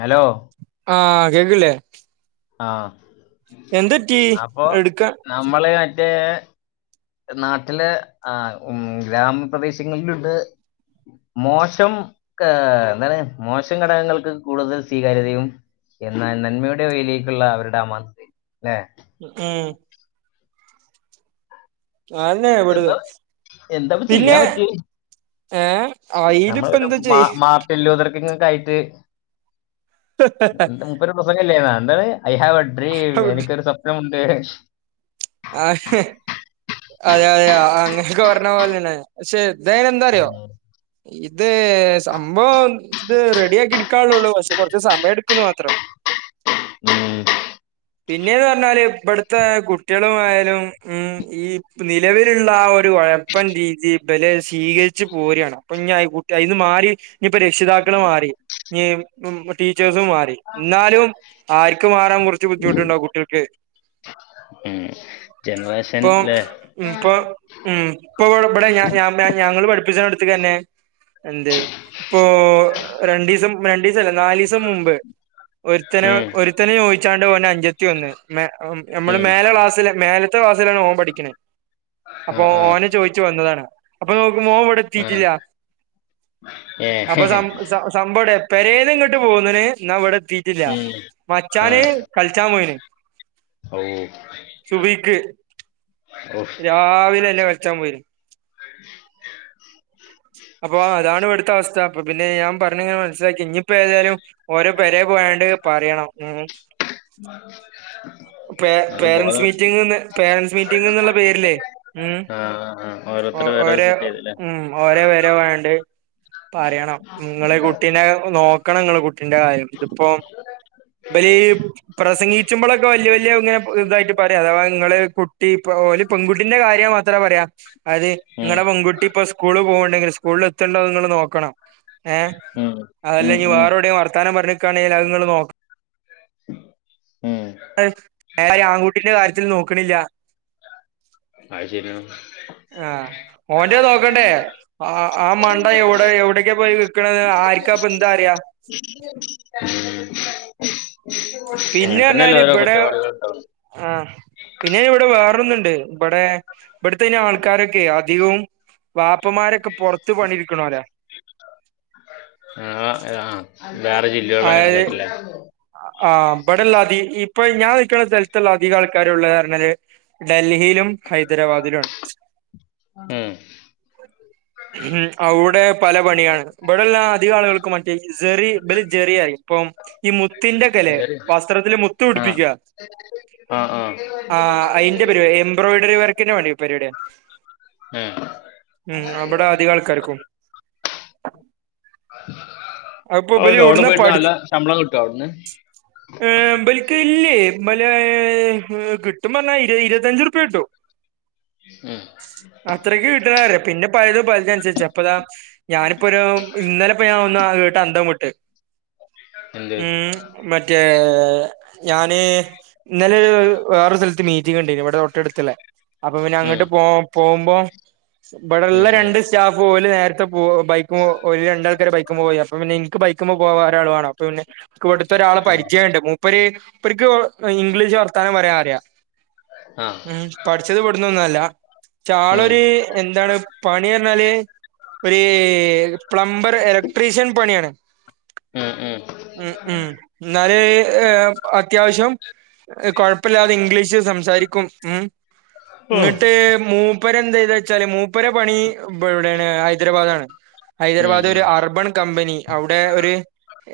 Hello ആഹ് കേക്കണില്ലേ ആ എന്തറ്റി അപ്പൊ എടുക്കാൻ നമ്മള് മറ്റേ നാട്ടിലെ ആ ഉ ഗ്രാമപ്രദേശങ്ങളിലുണ്ട് മോശം ഏ എന്താണ് മോശം ഘടകങ്ങൾക്ക് കൂടുതൽ സ്വീകാര്യതയും എന്നാ നന്മയുടെ വയിലേക്കുള്ള അവരുടെ ആ മ ല്ലെ ഉം അന്നേ എന്താ എന്താപ്പ ചെയ്യാൻ പറ്റിയ? ഏ നമ്മൾ വല്ല മാ മാട്ടല്ലോതർക്ക ആയിട്ട് ഒരു പ്രസംഗം ഇല്ലാരുന്നോ എന്ത ഐ ഹാവ് അ ഡ്രീം എനിക്കൊരു സ്വപ്നംുണ്ട് ആ അ യ യ അങ്ങനെയൊക്കെ പറഞ്ഞ പോലതന്ന പക്ഷേ ഇതായിനേന്ദറിയോ ഇത് സംഭവം ഇത് റെഡി ആക്കി ഇടുക്കുള്ളള്ളൂ പക്ഷെ കൊറച്ച് സമയം എടുക്കുന്നു മാത്രം. ഉം പിന്നേന്ന് പറഞ്ഞാല് ഇപ്പടത്തെ കുട്ടികള ആയാലും ഉം ഈ പം നിലവിലുള്ള ഒരു ഒഴപ്പൻ രീതി ബെൽ സ്വീകരിച്ചു പോരാണ് അപ്പൊ ഞ അ അയ്ന്ന് മാറി ഇനി ഇപ്പോ രക്ഷിതാക്കൾ കട്ട് മാറി ഞ പ ടീച്ചേഴ്‌സും മാറി ന്നാലും അ ക്ക് മാറൻ കുറച്ച് ബുദ്ധിമുണ്ടാവും കുട്ടിൾക്ക് ഉം ഇപ്പം ജനറേഷൻല്ലേ ഉം പ്പ ഉം പ്പ വ ബഡേ ഞ ഞങ്ങള്ൾ പഠിപ്പിച്ചടുത്തക്ക് തന്നെ എന്ത് പ്പൊ രണ്ടിസം രണ്ടിസല്ല നാലിസം മുമ്പ് ഒരുത്തന് ഉം, ഒരുത്തന ചോയിച്ചാണ്ട് ഓൻ്റെ അഞ്ചത്തി വന്ന് നമ്മള് ഉം. മേല ക്ലാസ് തൽ മേലത്തെ ക്ലാസിലാണ് ഓൻ പഠിക്കണേ ആ അപ്പൊ ആ ഓനെ ചോയിിച്ചു വന്നതാണ് അപ്പൊ നോക്കുമ്പോ ഓൻ ഇവിടെ ആ എത്തിീട്ടില്ല ഏ അപ്പ സാം സ സാംബടെപെരേന്ന് ഇങ്ങട്ട് പൊന്ന്ൺ ന്ന വെഡേഎത്തിീട്ടില്ല ഉം. ആ മച്ചാന് കളിച്ചാൻ പോയിന് ഓ ചോയിക്ക് ഓഫ് രാവിലെന്നേ കളിച്ചാൻ പോയി അപ്പൊ അതാണ് ഇവിടുത്തെ അവസ്ഥ അപ്പൊ പിന്നെ ഞാൻ പറഞ്ഞങ്ങനെ മനസിലാക്കി ഇനിപ്പം ഏതായാലും ഓര പേരെ പോയണ്ട് പറയണം ഉ [unintelligible] പ നമുക്ക് പേരന്സ് ബോധം മീറ്റിംഗന്ന് പേരൻറ്സ് മീറ്റിംഗന്നുള്ള പേരിലെ ഉ ആ ആ ഓ ഓരോരുത്തർ വേറെ ഓരോ സെറ്റ് ചെയ്തല്ലേ ഉം ഓരേ വരെ വേണ്ട് പറയണം നിങ്ങള് കുട്ടീനെ നോക്കണം ഇങ്ങള് കുട്ടീന്റെ കാര്യം ഇതിപ്പോ ബാര് ഈ പ്രസംഗിച്ചുമ്പോളൊ വലിയ വലിയ ഇങ്ങനെ ഇതായിട്ട് പറയാം അഥവാ നിങ്ങള് കുട്ടി പെകുട്ടിന്റെ കാര്യം മത്രം പറയാ അര് ഉം ഇങ്ങളെ പെങ്കുട്ടി പ്പോ സ്കൂള് പോവണ്ടെങ്കില്, സ്കൂളിൽ എത്ത്ണ്ടോന്ന് ങ്ങള് നോക്കണം ഏ.... ഉം അതല്ല ഉം ഞ്ഞി ഉം വേറെ എവ്ടേലും വർത്താനം പറഞ്ക്കാണെങ്കി അതൂങ്ങള് നോക ഉം ഏഹ്.. [unintelligible] ആങ്കുട്ടീന്റെ കാര്യത്തിൽ നോക്ക്ണില്ല അയ്ശരിയാ ആഹ, ഓന്റെ നോക്കണ്ടേ..... ആ... ആ മണ്ടൻ യെവ്ടെ യെവ്ട്ക്കാ പോയി നിക്ക്ണേന്ന് ആര്ക്കാ പ്പൊ ന്താ അറിയാ [unintelligible] അങ്ങനെ പിന്നെ തന്നെയല്ലേ പറഞ്ഞാല് ഓരോ ബടെ... കുറ്റവാളികൾ ഉണ്ടാവും ആഹ്.... പിന്നേ വ്ടെ വേറൊന്ന്ണ്ട് ബ്ടേ ബ്ടതൈന് ആൾക്കാരൊക്കെയ് അധികവും വാപ്പമാരൊക്കെ പുറത്ത് പണിട്ക്ക്ണോരാ ആ ആഹ് വേറെ ജില്ലളങ്ങനെ കയറ്റിലെ? ആ് ബ്ടെ ള്ള അധി...... ഇപ്പൊ ഞാൻ നിക്കണ സ്ഥലത്ത്ള്ള അധിക ആൾക്കാരുള്ളത് പറഞ്ഞാല് ഡൽഹിലും ഹൈദരാബാദിലാണ്. മം.... ഉം അവ്ടെ പല പണിയാണ്. ബ്ടെള്ള അധിക ആള്കൾക്കും മറ്റേ..... സെറിൻ ബല് ജെറിയായി. ഇപം ഈ മുത്തിന്റക്കെല്ലേ ശരി വസ്ത്രത്തില് മുത്ത് പിടിപ്പിക്കാ. ആഹ്.... ആഹ്... ആഹ്..... അയ്ന്റെ പരിപാടി. എംബ്രോയിഡറി വർക്കിന്റെ പണി പെര്പാടിയ. ഏഹ്. ഉം ബ്ടെ ആധികം ആൾക്കാർക്കും. അഹ്പ്പൊ ഓ, ബല് ഇത് അവിടെ എവുട്ന്നാ പോയിട്ട് നല്ല പഡ്ച് ശമ്പളം കിട്ടോ അവ്ട്ന്ന്? ഏഹ് ബൽക്ക് ഇല്ലേ ബലേ.......... കിട്ടുമ്പന്നാ പറഞ്ഞാ ഇരുവ ഇരുവത്തഞ്ച് ർപ്യ കിട്ടും. ആഹ്. അത്രക്ക് കിട്ട്ണ് പറയാ. പിന്നെ പൽതും പല്തന്സരിചാ പ്പതാ ഞാനിപ്പൊരു, ഇന്നലെപ്പൊ ഞാൻ ഒന്ന് അഹ് കേട്ട് അന്തം വിട്ട്..... എന്ത് ഉം. മറ്റേ......... ഞാന്......... ഇന്നലെ വേറൊര് സ്ഥലത്ത് മീറ്റിങ് ണ്ടേര്ന്ന്, ഇവടെ തോട്ടട്ത്ത്ള്ളെ. അപ്പൊ പിന്നെ ഉം അങ്ങട്ട് പോ... പോവ്മ്പോ- ബടെ ഉം ള്ള രണ്ട് ഉം സ്റ്റാഫ്‌ ഓല് നേർത്തെ പോ... ബൈക്കുമ്മ ഓല് രണ്ടാൾക്കാര് ബൈക്കുമ്മ പോയി അപ്പൊ പിന്നെ ഇൻക് ബൈ- ക്കുമ്മ പോവാൻ ഒരാള് വാണം. പ്പൊ പിന്നെ ക്ക് ബടെ ത്തൊരാളെ ഉം. പരിചയണ്ട്. മൂപ്പര് പ്പർക്ക് ഇംഗ്ലീഷ് വർത്താനം പറയാൻ അറിയാ. ആ ഉം..... പഠിച്ചത് ബട്ന്നൊന്നല്ല. ഉം ആളൊര്..... എന്താണ് പണി പറഞ്ഞാല്. ഒര്...... പ്ലംബർ.. എലക്ട്രീഷ്യൻ പണിയാണ് മം ഉം മം. ഉം... ന്നാല്... ഏഹ്... അത്യാവശ്യം. കൊഴപ്പല്ലാതെ ഇംഗ്ലീഷ് സംസാരിക്കും ഉം........ ഓ ഇങ്ങട്ട് മൂപ്പരെന്താതെയ്ചാല് മൂപ്പര പണി പ്പ എവ്ടാണ്...... ഹൈദരാബാദാണ്. ഉം ഹൈദരാബാദ് ഉം ഒരു അർബൻ കമ്പനി. അവ്ടെ ഒരു..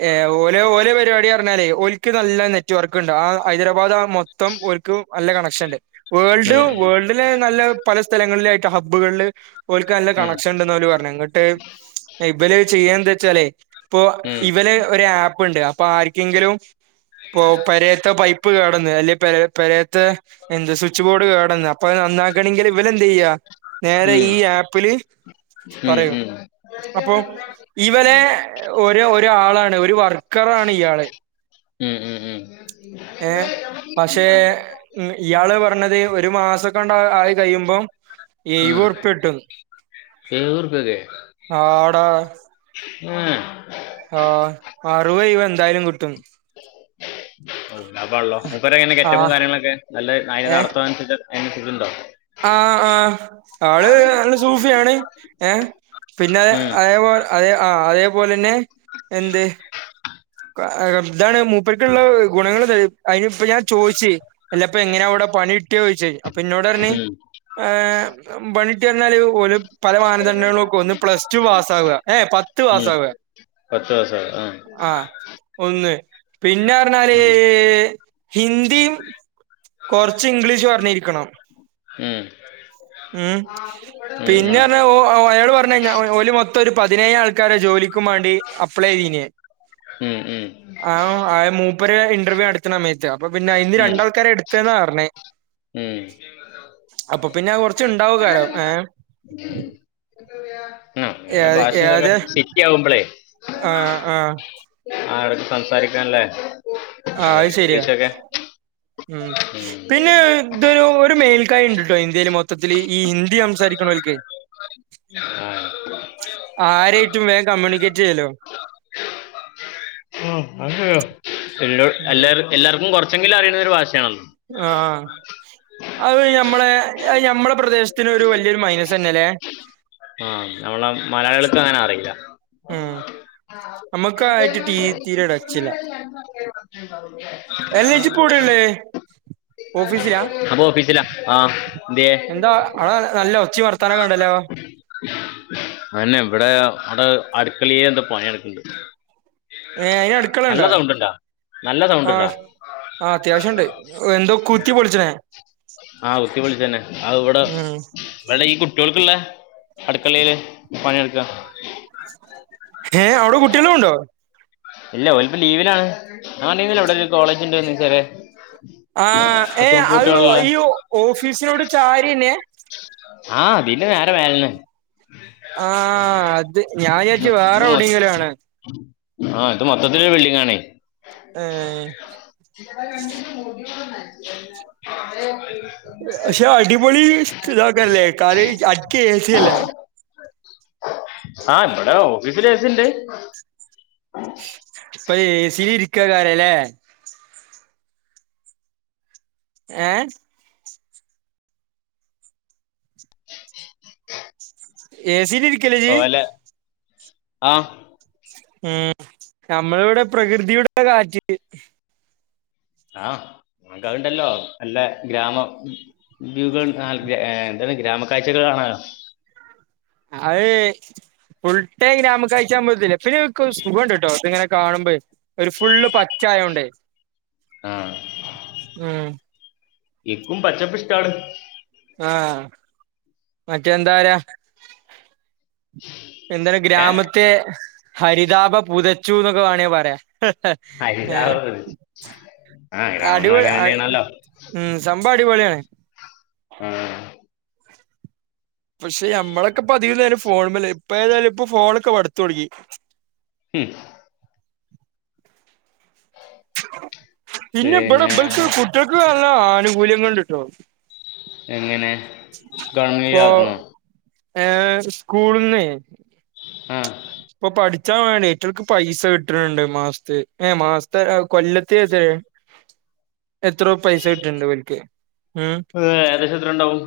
ഏഹ് ഓല് ഓലെ - പരിപാടി പറഞ്ഞാലേ ഓൽക്ക് നല്ല നെറ്റ്‌വർക്ക്ണ്ട് ആ... ഹൈദരാബാദ് ആ... മൊത്തം ഓൽക്കും നല്ല കണക്ഷൻ ണ്ട്. ഉം വേൾഡും ഉം വേൾഡിലെ നല്ല പല സ്ഥലങ്ങളിലായിട്ടാ ഹബ്ബുകൾല് ഓൽക്ക് നല്ല കണക്ഷൻ ണ്ട്ന്നാ ഓല് പറഞ്ഞ ന്ന്ട്ട്. ബല് ചെയ്യന്താച്ചാലേ, പ്പൊ ഇവലെ ഒരു ആപ്പ് ണ്ട്. പ്പൊ.. ആർക്കെങ്കിലും പ്പൊ.. പെരേത്തെ പൈപ്പ് കേടന്ന്, അല്ലെ പെരേ.. പെരേത്തെ എന്താ സ്വിച്ച് ബോഡ് കേടന്ന് അപ്പൊ അഹ് നന്നാക്കണെങ്കി ഇവലെന്തായ്യാ? നേരെ ഈ ആപ്പില് പറയും. അപ്പൊ ഇവനെ ഒരു ഒരാളാണ് ഒരു വർക്ക് കറാണ് ഇയാള്. മം മം മം ഏഹ് പക്ഷേ മം ഇയാള് പറഞ്ഞത്. ഒരു മാസംക്കണ്ട് ആയി കയ്യുംമ്പം ഏഴിവെ രുപോയ എഴുവോർപ്യയൊക്കെ ആഡാ. മം ആഹ്. അറുവെ ഇഴുവെ എന്തായാലും കിട്ടുംന്ന്. ഉം അപ്പ ഉള്ളോ മുപ്പരെങ്ങനെ ക ആ ഗെറ്റപ്പും കാര്യങ്ങളൊക്കെ നല്ല ആയ ഏഹ് നടത്തുംഅതിനനുസരിച്ച് അതിനനുസ ഇത്ണ്ടോ ആഹ് ആഹ് ആള് നല്ല സൂഫിയാണ് ഏ പിന്നെ ഉം അതേപോ അതേ ആ അതേപോലെന്നെ എന്ത് അ അ ഇതാണ് മൂപ്പര്ക്കുള്ള ഗുണങ്ങൾ ഇത അയിനിപ്പ ഞാൻ ചോയിച്ച് എല്ലപ്പൊ എങ്ങനെ അവടെ പണി കിട്ടിയോയ്ച് അപ്പ ഇന്നോടറഞ്ഞ് ഉം ഏ പണിട്ടി വന്നാല് ഓല് പല മാനദണ്ഡളും വെക്കും ഒന്ന് പ്ലസ്ടു പാസ്സാവ ഏ ഏ പത്ത് ഉം പാസ്സാവ [inaudible] പത്ത് പാസ്സാവ ഏം ആ ഒന്ന് പിന്നെറഞ്ഞാല് ഉം ഹിന്ദിയും കൊറ്ച്ച് ഇംഗ്ലീഷും അറിഞ്ഞിരിക്കണം ഉം ഉം ആഹു പിന്നെ പറഞ്ഞാ ഓ ഓ അയാള് പറഞ്ഞെഴിഞ്ഞ ഓ ഓല് മൊത്തം ഒരു പതിനേഴ് ആൾക്കാരെ ജോലിക്കും മാണ്ടി അപ്പ്ളെ യെയ്തീനെ ഉം ഉം ആവും ആ മൂപ്പര് ഇന്റർവ്യൂ നടത്ത്ണ സമയത്ത് അപ്പൊ പിന്നെ അയീന്ന് ഉം ഉം രണ്ടാൾക്കാരെ എടുത്ത്ന്നാ പറ്ണേ ഉം അപ്പൊ പിന്നെ അത് കൊറച്ചുണ്ടാവും കാലം ഏ [unintelligible] [unintelligible] ഉം ഏത് ഏത് ആഹ് ആഹ് [unintelligible] സംസാരിക്കാ ല്ലെ ആഹ് അത് ശരിയാ ഉം പിന്നെ ഇതൊരു ഒരു മേൽക്കായ ഇണ്ട്ട്ടോ ഇന്ത്യോല് മൊത്തത്തില് ഈ ഹിന്ദി സംസാരിക്കണോൽക്കെ [unintelligible] ആരേറ്റും വേം കമ്മ്യൂണിക്കേറ്റ് ചെയ്യുല്ലോ ആ അത് ശരിയാ എല്ലോ ഉം എല്ലാർ എല്ലാർക്കും കൊറച്ചെങ്കിലും അറിയുന്ന ഒരു ഭാഷയാണ്ല്ലോ ആ അത് ഞ്ഞമ്മളെ അത് ഞമ്മളെ പ്രദേശ്ത്തിന് ഒരു വല്യയൊരു മൈനസ് തന്നെ ലെ ഞ്ഞമ്മളം മലയാളികൾക്ക് അങ്ങനെ അറീല്ല ഉം നമ്മക്കായിട്ട് തീ തീരെടച്ചില്ല [unintelligible] എല്ല ഇജി പ്പൊ എവുടേ ള്ളേ ഓഫീസിലാ ഉം ഞാപ്പൊ ഓഫീസിലാ ആ ന്ത്യേ എന്താ ആ നല്ല ഒച്ചിം വർത്താനൊക്കെ ഉണ്ടല്ലോ അതന്നെ ഇവിടെ അവിടെ അടുക്കളീല് എന്തോ പണി നടക്ക്ണ്ട് ഏ അയിന് അട്ക്കള ഇണ്ടാ ഉണ്ടാ നല്ല സൗണ്ട് ഉണ്ടാ ആഹ് ആ അത്യാവശ്യം ഇണ്ട് വെന്തോ കുത്തി പൊളിച്ച്ണേ ആഹ് കുത്തി പൊളിച്ചന്നെ അത് ഇവടെ ഉം ഇവടെ ഈ കുട്ട്യോൾക്കുള്ള അടുക്കളേല് പണി നടക്കാ ഹേ ആവ്ടെ കുട്ടിയോളുണ്ടോ ഇല്ല ഒലിപ്പം ലീവിലാണ് ആറ്റിങ്ങലിലുള്ളൊരു കോളേജില്- ആഹ് പത്ത് ഏഹ് മുപ്പത് അഹ് കുട്ടികളുള്ള ഈ ഓഫീസിനോട് ചാരിയന്നെ? ആ ഇതിന്റെ നേരെ മേലേന്നെ ആഹാ അത് ഞാവിചാരിച്ച് വേറൊടെങ്കിലാണ്ന്ന് ആഹ് ഇത് മൊത്തത്തിലൊരു ബിൽഡിങ്ങാണേ ഏ [unintelligible] പക്ഷെ അടിപൊളി ഇതാക്കാരലേ? കാടേയി അക്കെ ഏസിയല്ലേ? ആഹ് ഇന്പടെ ഓഫീസിലേസിണ്ട് ഇപ്പൊ ഏസിലിര്ക്കെക്കാരലേ? ഏഹേ? ഏസിലിരി ഓലെ ആഹ് മ് ഞ്ഞമ്മള്വ്ടെ പ്രകൃതിയുടെ കാറ്റ് ആഹ് ഇങ്ങക്കതുണ്ടല്ലോ നല്ല ഗ്രാമം [unintelligible] ഏഹ് എന്താണ് ഗ്രാമ കാഴ്ചകൾ കാണാനോ? അഹ് ഫുൾടൈം ഗ്രാമ കാഴ്ചാകുമ്പോത്തിനെ പിന്നൊര്ക്കൊരു സുഖണ്ട്ട്ടോ ഇത്ങ്ങനെ കാണുമ്പേ ഒരു ഫുള്ള് പച്ചായോണ്ടെ ആഹ് ഉംഹ് ഇക്കും പച്ചപ്പ്ഷ്ടാണ് ആഹ് മറ്റേന്താറിയാ? എന്താണ് ഏ ഗ്രാമത്തെ ഹരിതാപ പുതച്ചുന്നൊക്കെ വേണേ പറയാ ഏഹ് ഹരിതാവ് പ്രദേശം. ആ ഗ്രാമങ്ങൾ അടിപൊളി അങ്ങനെ അടി തന്നെയാണല്ലോ മ് സംഭവടിപൊളിയാണ് മ് പക്ഷെ ഞമ്മളൊക്കെ ഇപ്പധികനേരും ഫോണുമ്മല് ഇപ്പേതായാലും ഇപ്പ ഫോണൊക്കെ മടുത്തൊടങ്ങി. മ് പിന്നെ ഇബടെ ഇബൽക്ക് കുട്ട്യാൾക്ക് നല്ല ആനുകൂല്യങ്ങള്ണ്ട്ട്ടോ എങ്ങനെ? ഗവൺമെന്റ് ഇപ്പൊ ആകുന്നു ഏഹേ സ്കൂള്ന്നെ ആഹ് ഇപ്പൊ പഠിച്ചാ വേണെ ഇറ്റൾക് പൈസ കിട്ട്ണ്ണ്ണ്ട് മാസ്ത്ത് ഏ മാസത്തെ കൊല്ലത്ത്ലെറ്റെ എത്രോ പൈസ കിട്ട്ണ്ട് ഇവൽക്ക് മ് ഏഹ് ഏകദേശെത്രണ്ടാവും?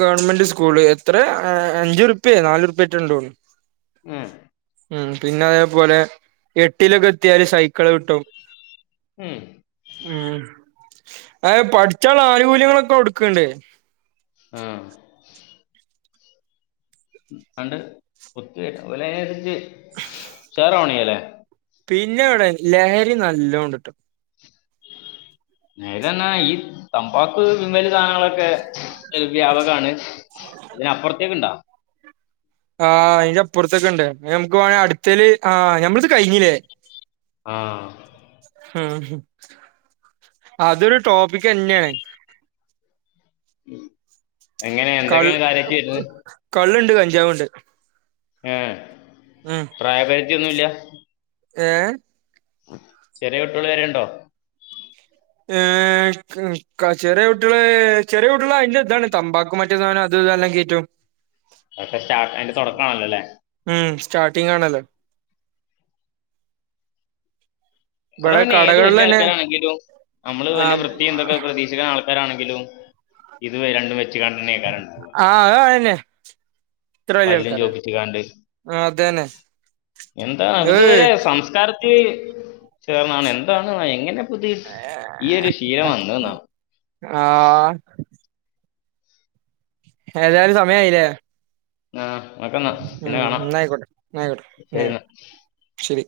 ഗവൺമെന്റ് സ്കൂള് എത്രെ ഏഹേ അഞ്ചുർപ്യേ നാലുറുപ്യാന്റെ ഇണ്ടൊന്നുണ് ഉം. മ് പിന്നെ അതേപോലെ എട്ടിലൊക്കെ എത്തിയാല് സൈക്കള് ക്‌ട്ടും മ് മ് ഏഹ് പഠിച്ചാള്ള ആനുകൂല്യങ്ങളൊക്കെ കൊട്ക്ക്ണ്ട് ആഹ് [unintelligible] [unintelligible] ഓലയ്നൻസര്ച്ച് [unintelligible] പണിയല്ലെ? പിന്നവ്ടെ ലഹരി നല്ലോണ്ട്ട്ടോ നേരർഞ്ഞാ ഈ തമ്പാക്ക് തിന്നേല് സാധനങ്ങളൊക്കെ [unintelligible] വ്യാപകമാണ് അതിനപ്പർത്തേക്ണ്ടോ? ആഹ് അയിന്റെപ്പർത്ത്ക്ക്ണ്ട് ഞമക്ക് വാണേ അട്ത്തേല് ആഹ് ഞമ്മൾത് കഴിഞ്ഞിലേ? ആഹ് ഇംഹ് അതൊരു ടോപ്പിക്കന്നേണ് ഉം എങ്ങനെ. എന്തൊക്കെ ഇങ്ങള് കാര്യായിട്ട് ചെയ്തത് കള്ള്ണ്ട്. കഞ്ചാവ്ണ്ട് ഏഹ് പ്രായപരിധിയൊന്നുല്ല്യ ഏഹ് ചെറ്യേ കുട്ട്യോള് വരെ. ഉണ്ടോ ഏഹ് ക്. ക. ചെറ്യേട്ട്യോള്. ചെറ്യേട്ട്യോള്. അതിന്റെ ഇതാണ് തമ്പാക്കും. മ [unintelligible] അത് ഇതെല്ലാം കേറ്റും അട്ട. സ്റ്റാർട്ട് അയിന്റെ തൊടക്കാണ്ല്ലോ ല്ലെ മ്മ്. സ്റ്റാർട്ടിംഗ് ആണ് ല്ലെ അത്. ഇവിടെ പിന്നെ ഏത് കടകളിൽ വല്ല്യ തന്നെ ആൾക്കാരാണെങ്കിലും നമ്മള് ആ വല്ല്യ വൃത്തിയും. ഇതൊക്കെ. പ്രതീഷ് ആൾക്കാരാണെങ്കിലും, ഇത്. രണ്ടും. വെച്ണ്ടായിരിക്കും ആ. അഹ് അഹന്നെ പല്ലും ചോപ്പിച്കാണ്ട്. ആ അതന്നെ എന്താ ഏയ് ഇതുവരെ സംസ്കാര റ്റ്. ചേർന്നാണ്. എന്താണു. എങ്ങനെ പുതിയ ഈ ഒരു ശീലം വന്നതെന്നാ ഏ ആഹ ഏതായാലും. സമയായിലേ ആ, ഓക്കന്നാ. പിന്നെ. കാണാം എന്നായിക്കോട്ടെ ശരിന്നാ ശെരി